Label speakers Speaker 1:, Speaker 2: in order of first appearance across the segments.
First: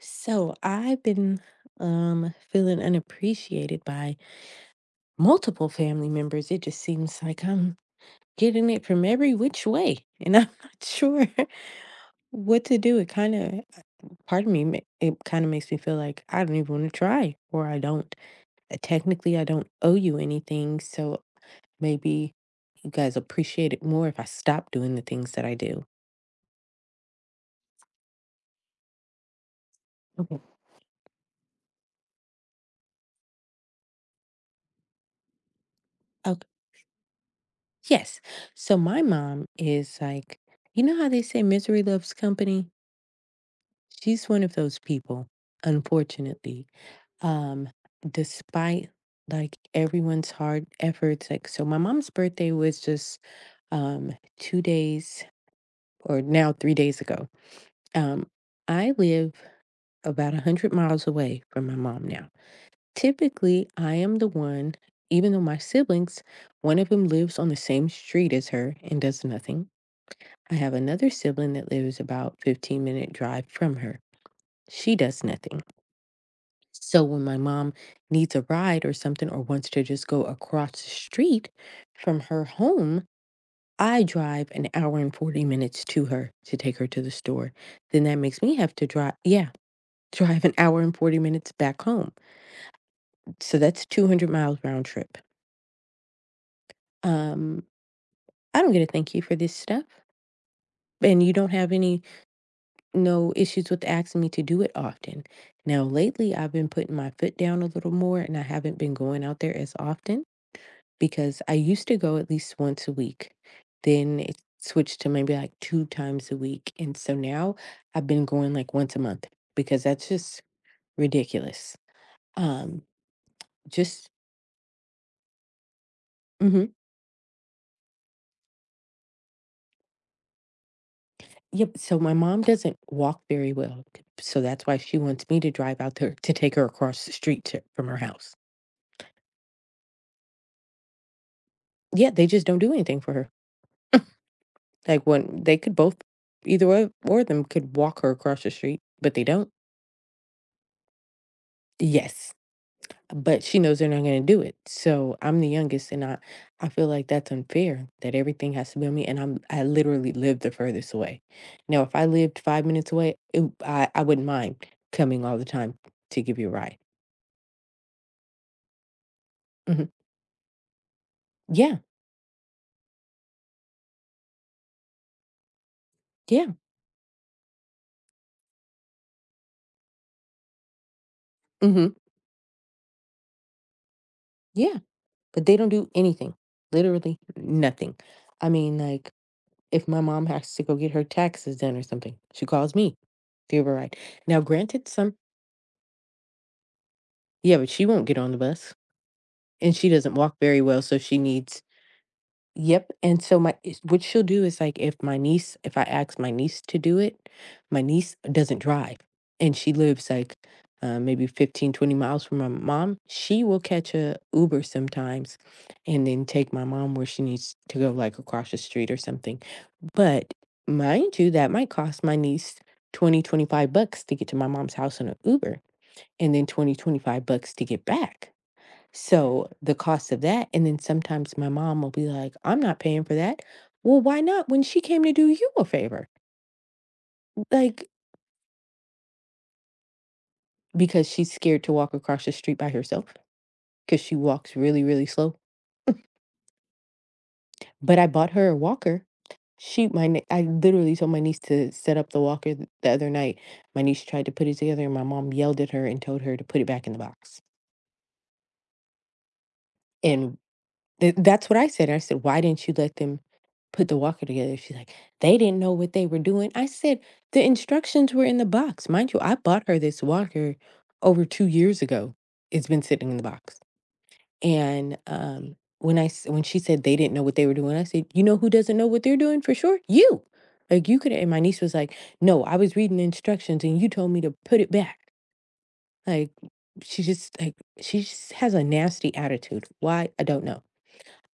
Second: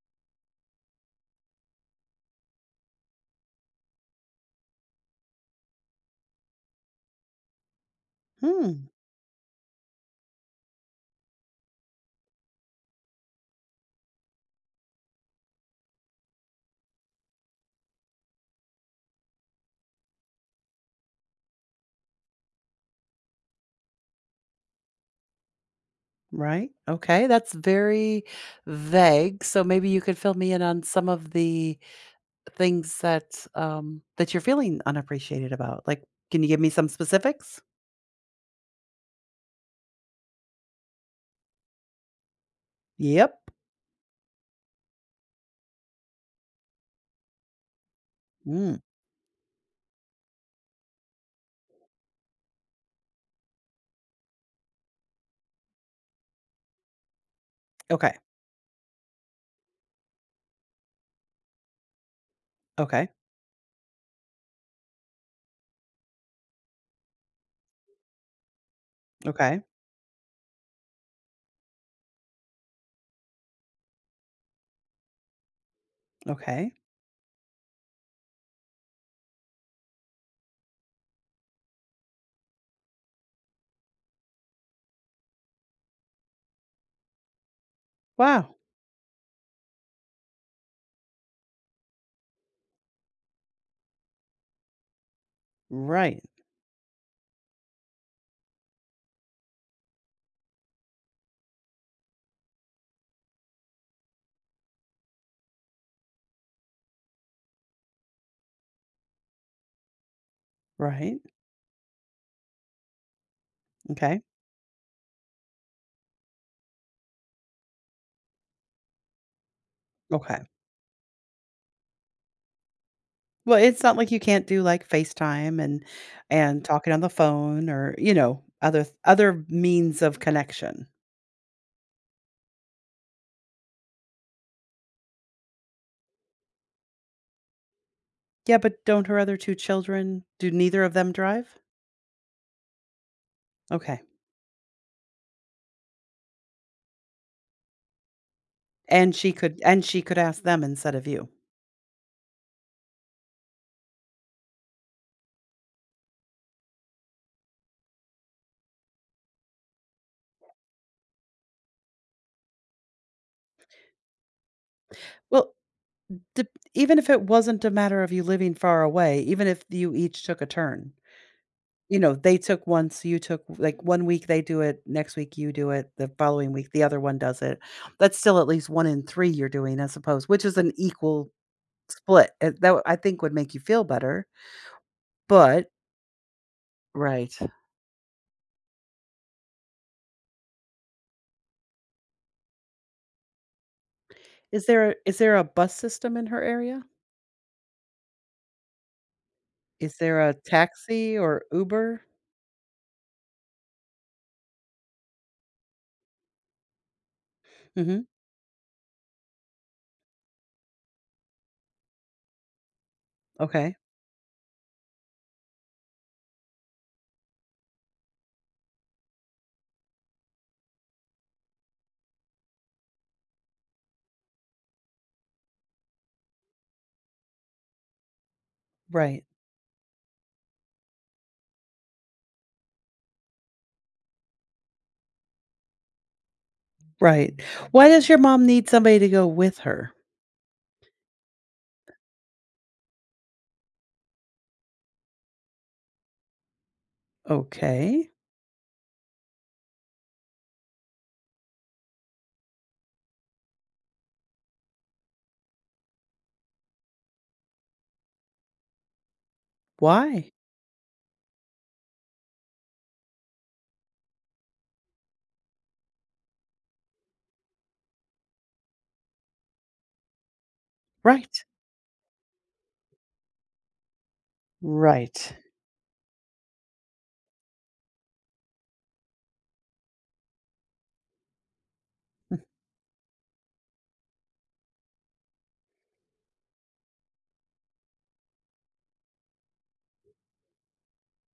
Speaker 1: So I've been feeling unappreciated by multiple family members. It just seems like I'm getting it
Speaker 2: Hmm,
Speaker 1: from every which way, and I'm not sure what to do. It kind of, part of me, it kind of makes me feel like I don't even want to try, or I don't. Technically, I don't owe you anything, so maybe you guys appreciate it more if I stop doing the things that I do.
Speaker 2: right. Okay, that's very vague. So maybe you could fill
Speaker 1: Okay.
Speaker 2: me in on some of the things that you're feeling unappreciated about. Like, can
Speaker 1: Okay.
Speaker 2: you give me some specifics?
Speaker 1: Yes. So my mom is like, you know how they say misery loves company?
Speaker 2: Yep.
Speaker 1: She's one of those people, unfortunately, um,
Speaker 2: Mm.
Speaker 1: despite, like, everyone's hard efforts, like so my mom's birthday was just, um, 2 days or now 3 days ago.
Speaker 2: Okay.
Speaker 1: Um, I live about 100 miles away from my mom now.
Speaker 2: Okay.
Speaker 1: Typically, I am the one, even though my siblings, one of them lives on the same street as her and does
Speaker 2: Okay.
Speaker 1: nothing. I have another sibling that lives about 15-minute drive from her. She does nothing.
Speaker 2: Okay.
Speaker 1: So when my mom needs a ride or something, or wants to just go across the street from her home, I drive an hour and 40 minutes to her to take her to the store. Then that makes
Speaker 2: Wow.
Speaker 1: me have to drive, yeah, drive an hour and 40 minutes back home. So that's 200 miles round trip.
Speaker 2: Right.
Speaker 1: Um, I don't get a thank you for this stuff. And you don't have no issues with asking me to do it often. Now, lately, I've been putting my foot down a little more and I haven't been going out there as often,
Speaker 2: Right.
Speaker 1: because I used to go at least once a week. Then
Speaker 2: Okay.
Speaker 1: it switched to maybe like two times a week. And so now I've been going like once a month because that's just
Speaker 2: Okay.
Speaker 1: ridiculous. Um,
Speaker 2: Well, it's not
Speaker 1: just,
Speaker 2: like you can't do like FaceTime and
Speaker 1: mhm.
Speaker 2: talking on the phone or, other means of connection.
Speaker 1: Yep. So my mom doesn't walk very well. So that's why she wants me to drive out there to take her across the street from her house.
Speaker 2: Yeah, but don't her other two children, do neither of them drive?
Speaker 1: Yeah. They just don't do anything for her.
Speaker 2: Okay.
Speaker 1: Like when they could both, either or of them could walk her across the street, but
Speaker 2: And
Speaker 1: they
Speaker 2: she
Speaker 1: don't.
Speaker 2: could and she could ask them instead of you.
Speaker 1: Yes. But she knows they're not going to do it. So I'm the youngest, and I feel like that's unfair that everything has to be on me, and I literally live the furthest away. Now, if I lived 5 minutes away, it, I wouldn't mind coming all the
Speaker 2: Well,
Speaker 1: time to give
Speaker 2: dep
Speaker 1: you a ride.
Speaker 2: even if it wasn't a matter of you living far away, even if
Speaker 1: Hmm.
Speaker 2: you each took a turn,
Speaker 1: Yeah,
Speaker 2: you know, they took once, you took like, 1 week they do it, next week you do it, the following
Speaker 1: yeah,
Speaker 2: week the other one does it. That's still at least 1 in 3 you're doing, I suppose, which is an equal
Speaker 1: hmm,
Speaker 2: split. I think would make you feel better,
Speaker 1: yeah. But they don't
Speaker 2: but
Speaker 1: do anything, literally
Speaker 2: right.
Speaker 1: nothing. I mean, like if my mom has to go get her taxes done or something, she calls me to give her a ride. Now,
Speaker 2: Is
Speaker 1: granted,
Speaker 2: there
Speaker 1: some
Speaker 2: is there a bus system in her area?
Speaker 1: yeah, but she won't get on the bus, and she
Speaker 2: Is
Speaker 1: doesn't
Speaker 2: there a
Speaker 1: walk very well, so she
Speaker 2: taxi or
Speaker 1: needs.
Speaker 2: Uber?
Speaker 1: Yep. And so my is what she'll do is, like, if I ask my niece to do it, my
Speaker 2: Mhm.
Speaker 1: niece doesn't drive, and she lives, like, maybe 15, 20 miles from my mom. She will
Speaker 2: Okay.
Speaker 1: catch a Uber sometimes and then take my mom where she needs to go, like, across the street or something, but mind you, that might cost my niece 20, $25 to get to my mom's house in an Uber, and then 20, $25 to get back.
Speaker 2: Right.
Speaker 1: So the cost of that, and then sometimes my mom will be like, I'm not paying for that. Well, why not when she came to do you a favor?
Speaker 2: Right. Why
Speaker 1: Like,
Speaker 2: does your mom need somebody to go with her?
Speaker 1: because she's scared to walk across the street by herself because she walks really, really slow. But I
Speaker 2: Okay.
Speaker 1: bought her a walker. I literally told my niece to set up the walker the other night. My niece tried to put it together, and my mom yelled at her and told her to put it back in the box.
Speaker 2: Why?
Speaker 1: And. Th that's what I said. I said, "Why didn't you let them put the walker together?" She's like, "They didn't know what they were doing." I said, "The instructions were in the box." Mind you, I bought her this walker over
Speaker 2: Right.
Speaker 1: 2 years ago. It's been sitting in the box. And,
Speaker 2: Right.
Speaker 1: when I s when she said they didn't know what they were doing, I said, "You know who doesn't know what they're doing for sure? You." Like, you could, and my niece was like,
Speaker 2: Mm.
Speaker 1: "No, I was reading the instructions and you told me to put it back." Like, she just like, she just has a nasty attitude. Why? I don't know.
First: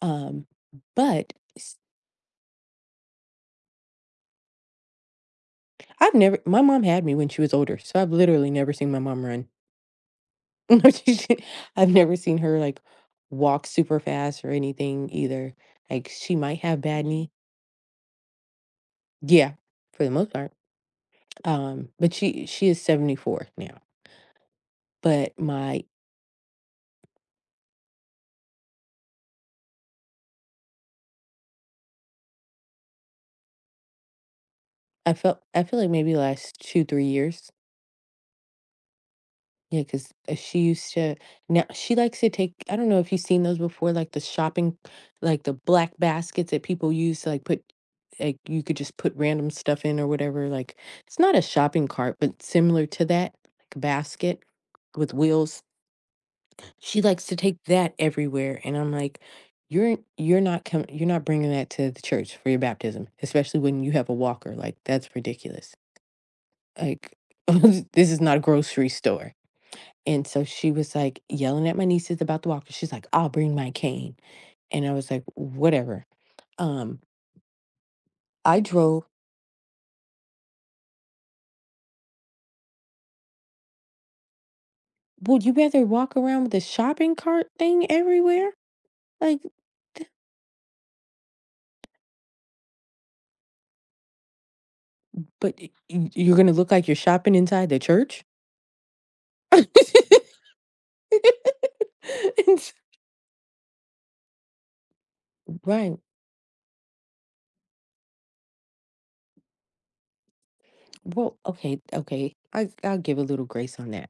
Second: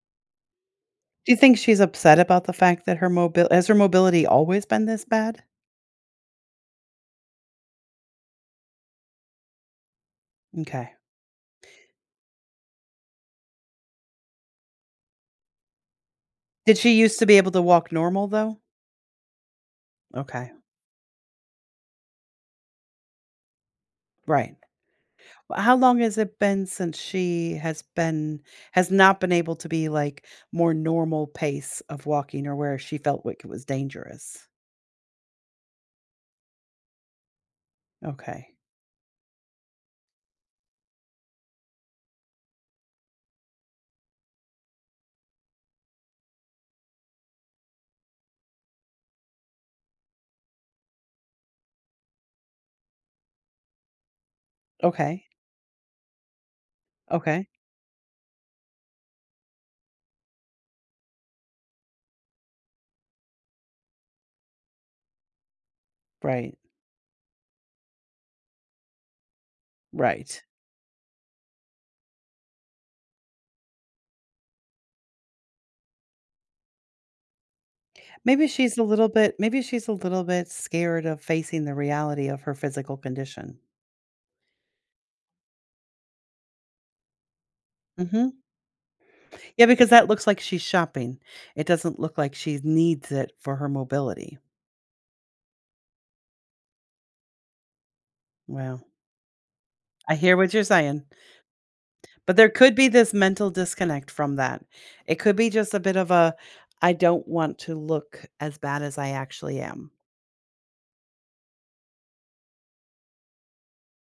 Speaker 1: Um, but
Speaker 2: Do you think
Speaker 1: s
Speaker 2: she's upset about the fact that her mobil has her mobility always been this bad?
Speaker 1: I've never my mom had me when she was older, so I've literally never seen my mom run. No,
Speaker 2: Okay.
Speaker 1: I've never seen her, like, walk super fast or anything either. Like, she might
Speaker 2: Did
Speaker 1: have
Speaker 2: she
Speaker 1: bad
Speaker 2: used to
Speaker 1: knee.
Speaker 2: be able to walk normal though?
Speaker 1: Yeah, for the most
Speaker 2: Okay.
Speaker 1: part. But she is 74 now,
Speaker 2: Right.
Speaker 1: but
Speaker 2: Well, how
Speaker 1: my
Speaker 2: long has it been since she has been has not been able to be, like, more normal pace of walking or where she felt like it was dangerous?
Speaker 1: I felt I feel like maybe last 2, 3 years.
Speaker 2: Okay.
Speaker 1: Yeah, cause she used to, now she likes to take, I don't know if you've seen those before, like, the shopping, like, the black baskets that people use to, like, put, like, you could just put random stuff in or whatever, like, it's not a shopping cart, but similar to that, like a basket with
Speaker 2: Okay.
Speaker 1: wheels. She likes to
Speaker 2: Okay.
Speaker 1: take that everywhere, and I'm like, "You're not bringing that to the church for your baptism, especially when you have a walker, like, that's ridiculous.
Speaker 2: Right.
Speaker 1: Like, this is not a grocery store." And
Speaker 2: Right.
Speaker 1: so she was like yelling at my nieces about the walker. She's like, I'll bring my cane. And I was like, whatever. Um, I drove.
Speaker 2: Maybe she's a little bit scared of facing the reality of her physical condition.
Speaker 1: Would you rather walk around with a shopping cart thing
Speaker 2: Mhm.
Speaker 1: everywhere? Like,
Speaker 2: Yeah, because that looks like she's shopping. It doesn't look like she needs it for her mobility.
Speaker 1: but you're gonna look like you're shopping inside the church?
Speaker 2: Well, I hear what you're saying, but there
Speaker 1: And s-
Speaker 2: could be this mental disconnect from that. It could be just a bit
Speaker 1: Right.
Speaker 2: of a I don't want to look as bad as I actually am.
Speaker 1: Well, okay, okay. I'll give a little grace on that.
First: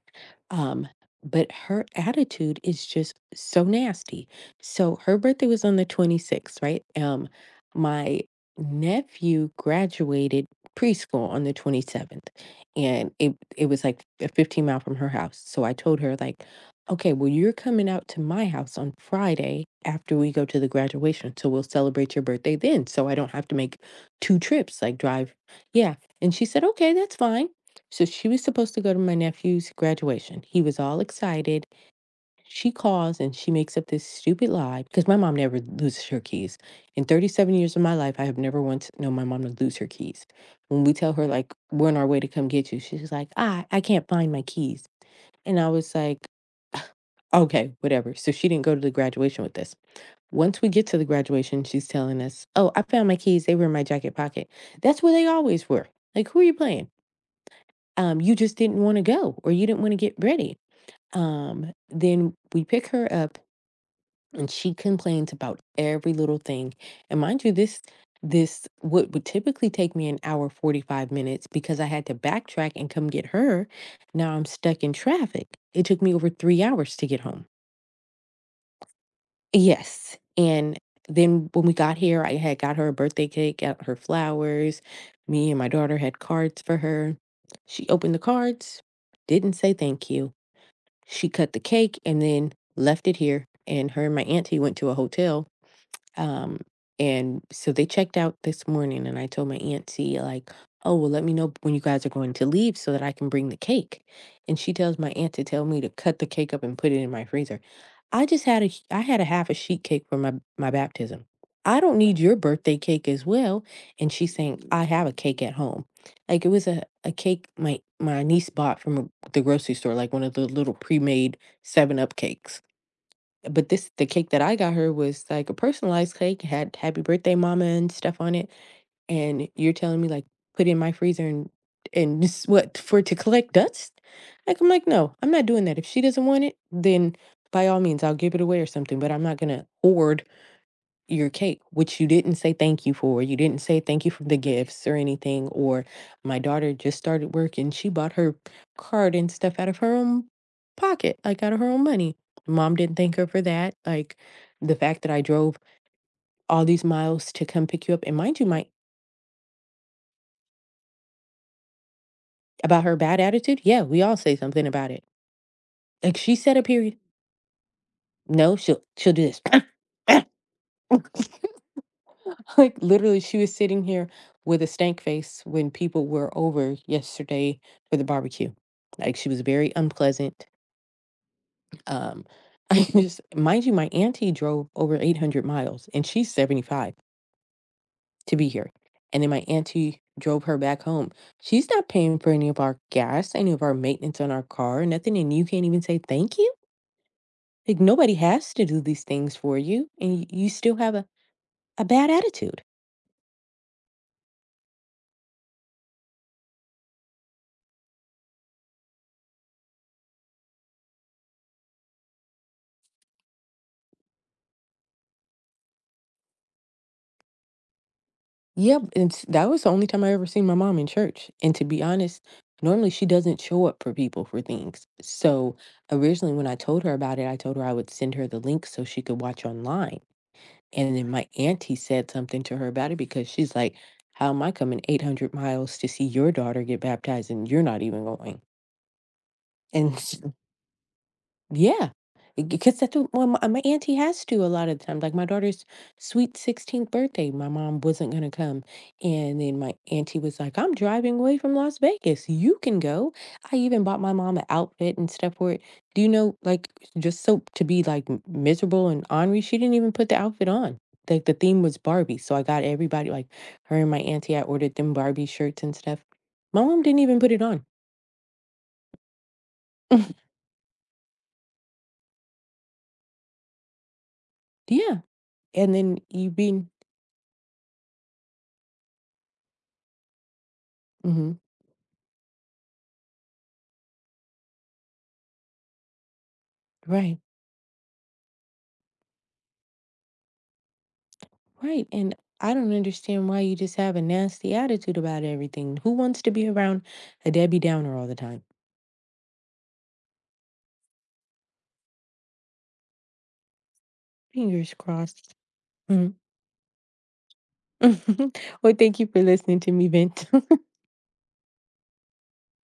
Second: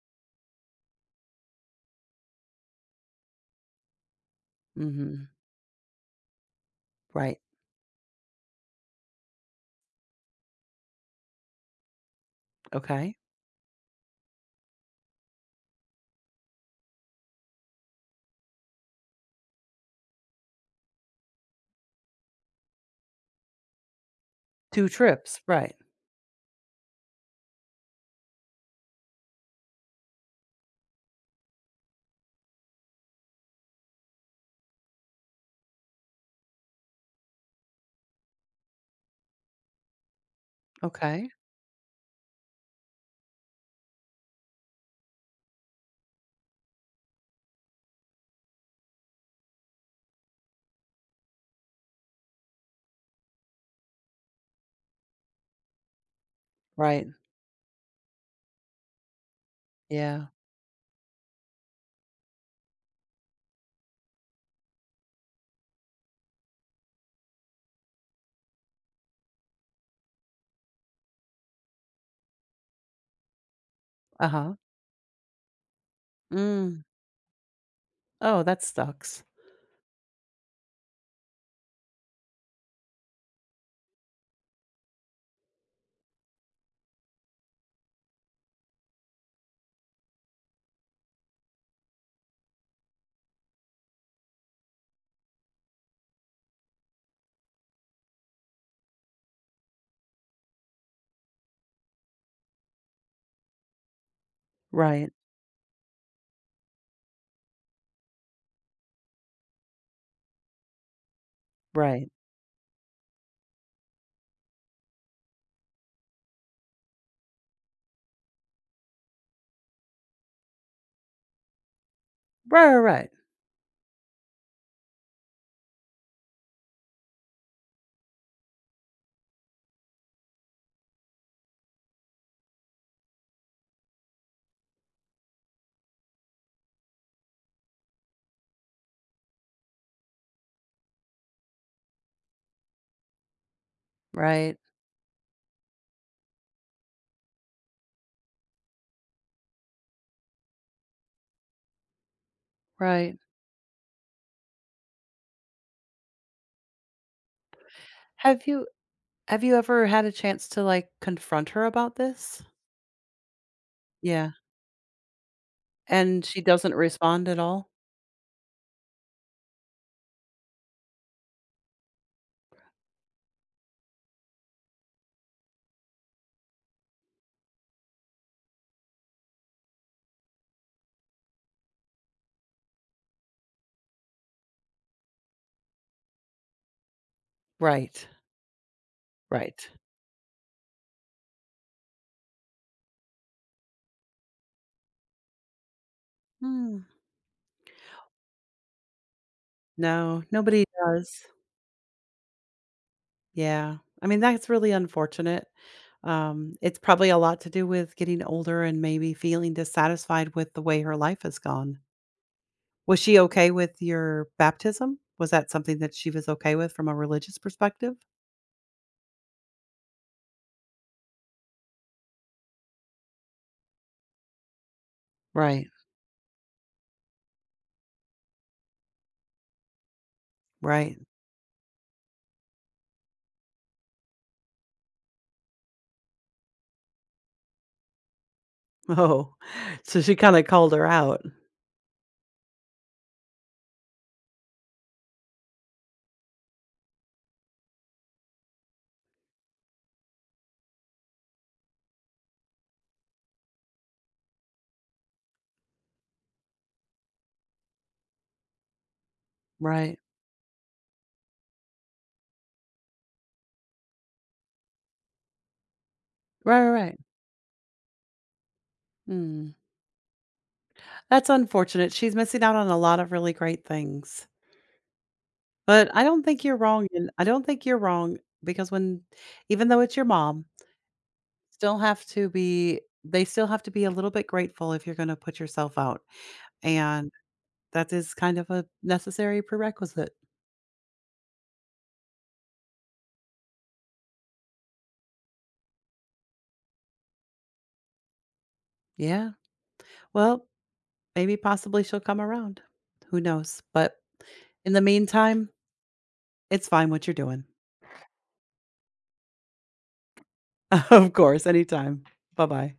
Speaker 1: Um, but her attitude is just so nasty. So her
Speaker 2: Mhm.
Speaker 1: birthday was on the 26th, right?
Speaker 2: Right.
Speaker 1: My nephew graduated preschool on the 27th, and
Speaker 2: Okay.
Speaker 1: it was like a 15-mile from her house. So I told her, like, okay, well, you're coming out to my house on Friday after we go to the graduation. So we'll celebrate your birthday then. So I don't have to make two trips,
Speaker 2: 2
Speaker 1: like drive.
Speaker 2: trips, right.
Speaker 1: Yeah. And she said, okay, that's fine. So she was supposed to go to my nephew's graduation. He was all excited. She calls and she makes up this stupid lie, because my mom never loses her keys. In 37 years of my life, I have never once known my mom to lose her keys. When we tell her,
Speaker 2: Okay.
Speaker 1: like, we're on our way to come get you, she's like, ah, I can't find my keys. And I was like, okay, whatever. So she didn't go to the graduation with us. Once we get to the graduation, she's telling us, oh, I found my keys. They were in my jacket pocket. That's where they always were. Like, who are you playing?
Speaker 2: Right.
Speaker 1: You just didn't want to go, or you didn't want to get
Speaker 2: Yeah.
Speaker 1: ready. Then we pick her up and she complains about every little thing. And mind you, this what would typically take me an hour 45 minutes because I had to backtrack and come get her. Now I'm
Speaker 2: Uh-huh.
Speaker 1: stuck in traffic. It took me over three
Speaker 2: Mm.
Speaker 1: hours to get home.
Speaker 2: Oh, that sucks.
Speaker 1: Yes. And then when we got here, I had got her a birthday cake, got her flowers. Me and my daughter had cards for her. She opened the cards, didn't say thank you. She cut the cake and then left it here, and her and my auntie went to a hotel, um, and so they checked out this morning, and I told my auntie, like, oh, well, let me know when you guys are going to leave so that I can bring the cake. And she tells my
Speaker 2: Right,
Speaker 1: aunt to tell me to cut the cake up and put it in my freezer. I had a half a sheet cake for my baptism. I don't
Speaker 2: right.
Speaker 1: need your birthday cake as well. And she's saying I have a cake at home. Like it was a cake my niece bought from the grocery store, like one of the little pre-made seven up cakes.
Speaker 2: Right, right,
Speaker 1: But this the cake that I got her was, like, a personalized cake. It had "Happy Birthday, Mama" and stuff on it, and you're telling me, like, "Put it in my freezer, and s what, for it to collect dust?" Like, I'm like, "No, I'm not doing that. If she doesn't want it, then by all means, I'll give it away or something, but I'm not gonna hoard your cake, which you didn't say thank you for. You didn't say thank you for the
Speaker 2: right,
Speaker 1: gifts or anything. Or my daughter just started work and she bought her card and stuff out of her own pocket, like out of her own money. Mom didn't thank
Speaker 2: right.
Speaker 1: her for that. Like the fact that I drove all these miles to come pick you up." And mind
Speaker 2: Have
Speaker 1: you, my
Speaker 2: you have you ever had a chance to, like, confront her about this?
Speaker 1: about her bad attitude, yeah, we all
Speaker 2: Yeah,
Speaker 1: say something about it. Like
Speaker 2: and
Speaker 1: she
Speaker 2: she
Speaker 1: said a
Speaker 2: doesn't
Speaker 1: period.
Speaker 2: respond at all?
Speaker 1: No, she'll do this. Like literally, she was sitting here with a stank face when people were over yesterday for the barbecue. Like she was very unpleasant. Um, I just mind you, my auntie drove over 800 miles and she's 75
Speaker 2: Right,
Speaker 1: to be here. And then my
Speaker 2: right.
Speaker 1: auntie drove her back home. She's not paying for any of our gas, any of our maintenance on our car, nothing. And you can't even say thank you.
Speaker 2: Mm.
Speaker 1: Like nobody has to do these things for you, and
Speaker 2: No,
Speaker 1: you
Speaker 2: nobody
Speaker 1: still have a,
Speaker 2: does.
Speaker 1: a bad attitude.
Speaker 2: Yeah. I mean, that's really unfortunate. It's probably a lot to do with getting older and maybe feeling dissatisfied with the way her life has gone. Was she okay with your baptism? Was that something that she was okay with from a religious perspective?
Speaker 1: Yep, and s that was the only time I ever seen my mom in church, and to be honest, normally she doesn't show up for people for things. So,
Speaker 2: Right.
Speaker 1: originally when I told her about it, I told her I would send her the link so she could watch online, and
Speaker 2: Right.
Speaker 1: then my auntie said something to her about it because she's like, "How am I coming 800 miles to see your daughter get baptized and you're not even going?"
Speaker 2: Oh,
Speaker 1: And
Speaker 2: so she kinda called her out.
Speaker 1: yeah, because that's what my auntie has to a lot of the time. Like my daughter's sweet 16th birthday, my mom wasn't gonna come, and then my auntie was like, "I'm driving away from Las Vegas. You can go." I even bought my mom an outfit and stuff for it. Do you know, like, just so to be like miserable and ornery, she didn't even
Speaker 2: Right.
Speaker 1: put the outfit on. Like the theme was Barbie, so I got everybody, like her and my auntie, I ordered them Barbie shirts and stuff.
Speaker 2: Right,
Speaker 1: My
Speaker 2: right,
Speaker 1: mom
Speaker 2: right.
Speaker 1: didn't even put it on.
Speaker 2: Mm. That's unfortunate. She's missing out on a lot of really great things.
Speaker 1: Yeah, and
Speaker 2: But
Speaker 1: then
Speaker 2: I don't
Speaker 1: you
Speaker 2: think you're
Speaker 1: being.
Speaker 2: wrong, and I don't think you're wrong because when even though it's your mom,
Speaker 1: Mhm,
Speaker 2: still have to be they still have to be a little bit grateful if you're gonna put yourself out, and
Speaker 1: right.
Speaker 2: that is kind of a necessary prerequisite.
Speaker 1: Right. And I don't understand why you just have a nasty attitude about everything. Who wants to be around a Debbie Downer all the time?
Speaker 2: Yeah. Well, maybe possibly she'll come around. Who knows? But in
Speaker 1: Fingers
Speaker 2: the
Speaker 1: crossed.
Speaker 2: meantime,
Speaker 1: Mhm.
Speaker 2: it's fine what you're doing.
Speaker 1: Well, thank you for listening to me, Vent.
Speaker 2: Of course, anytime. Bye-bye.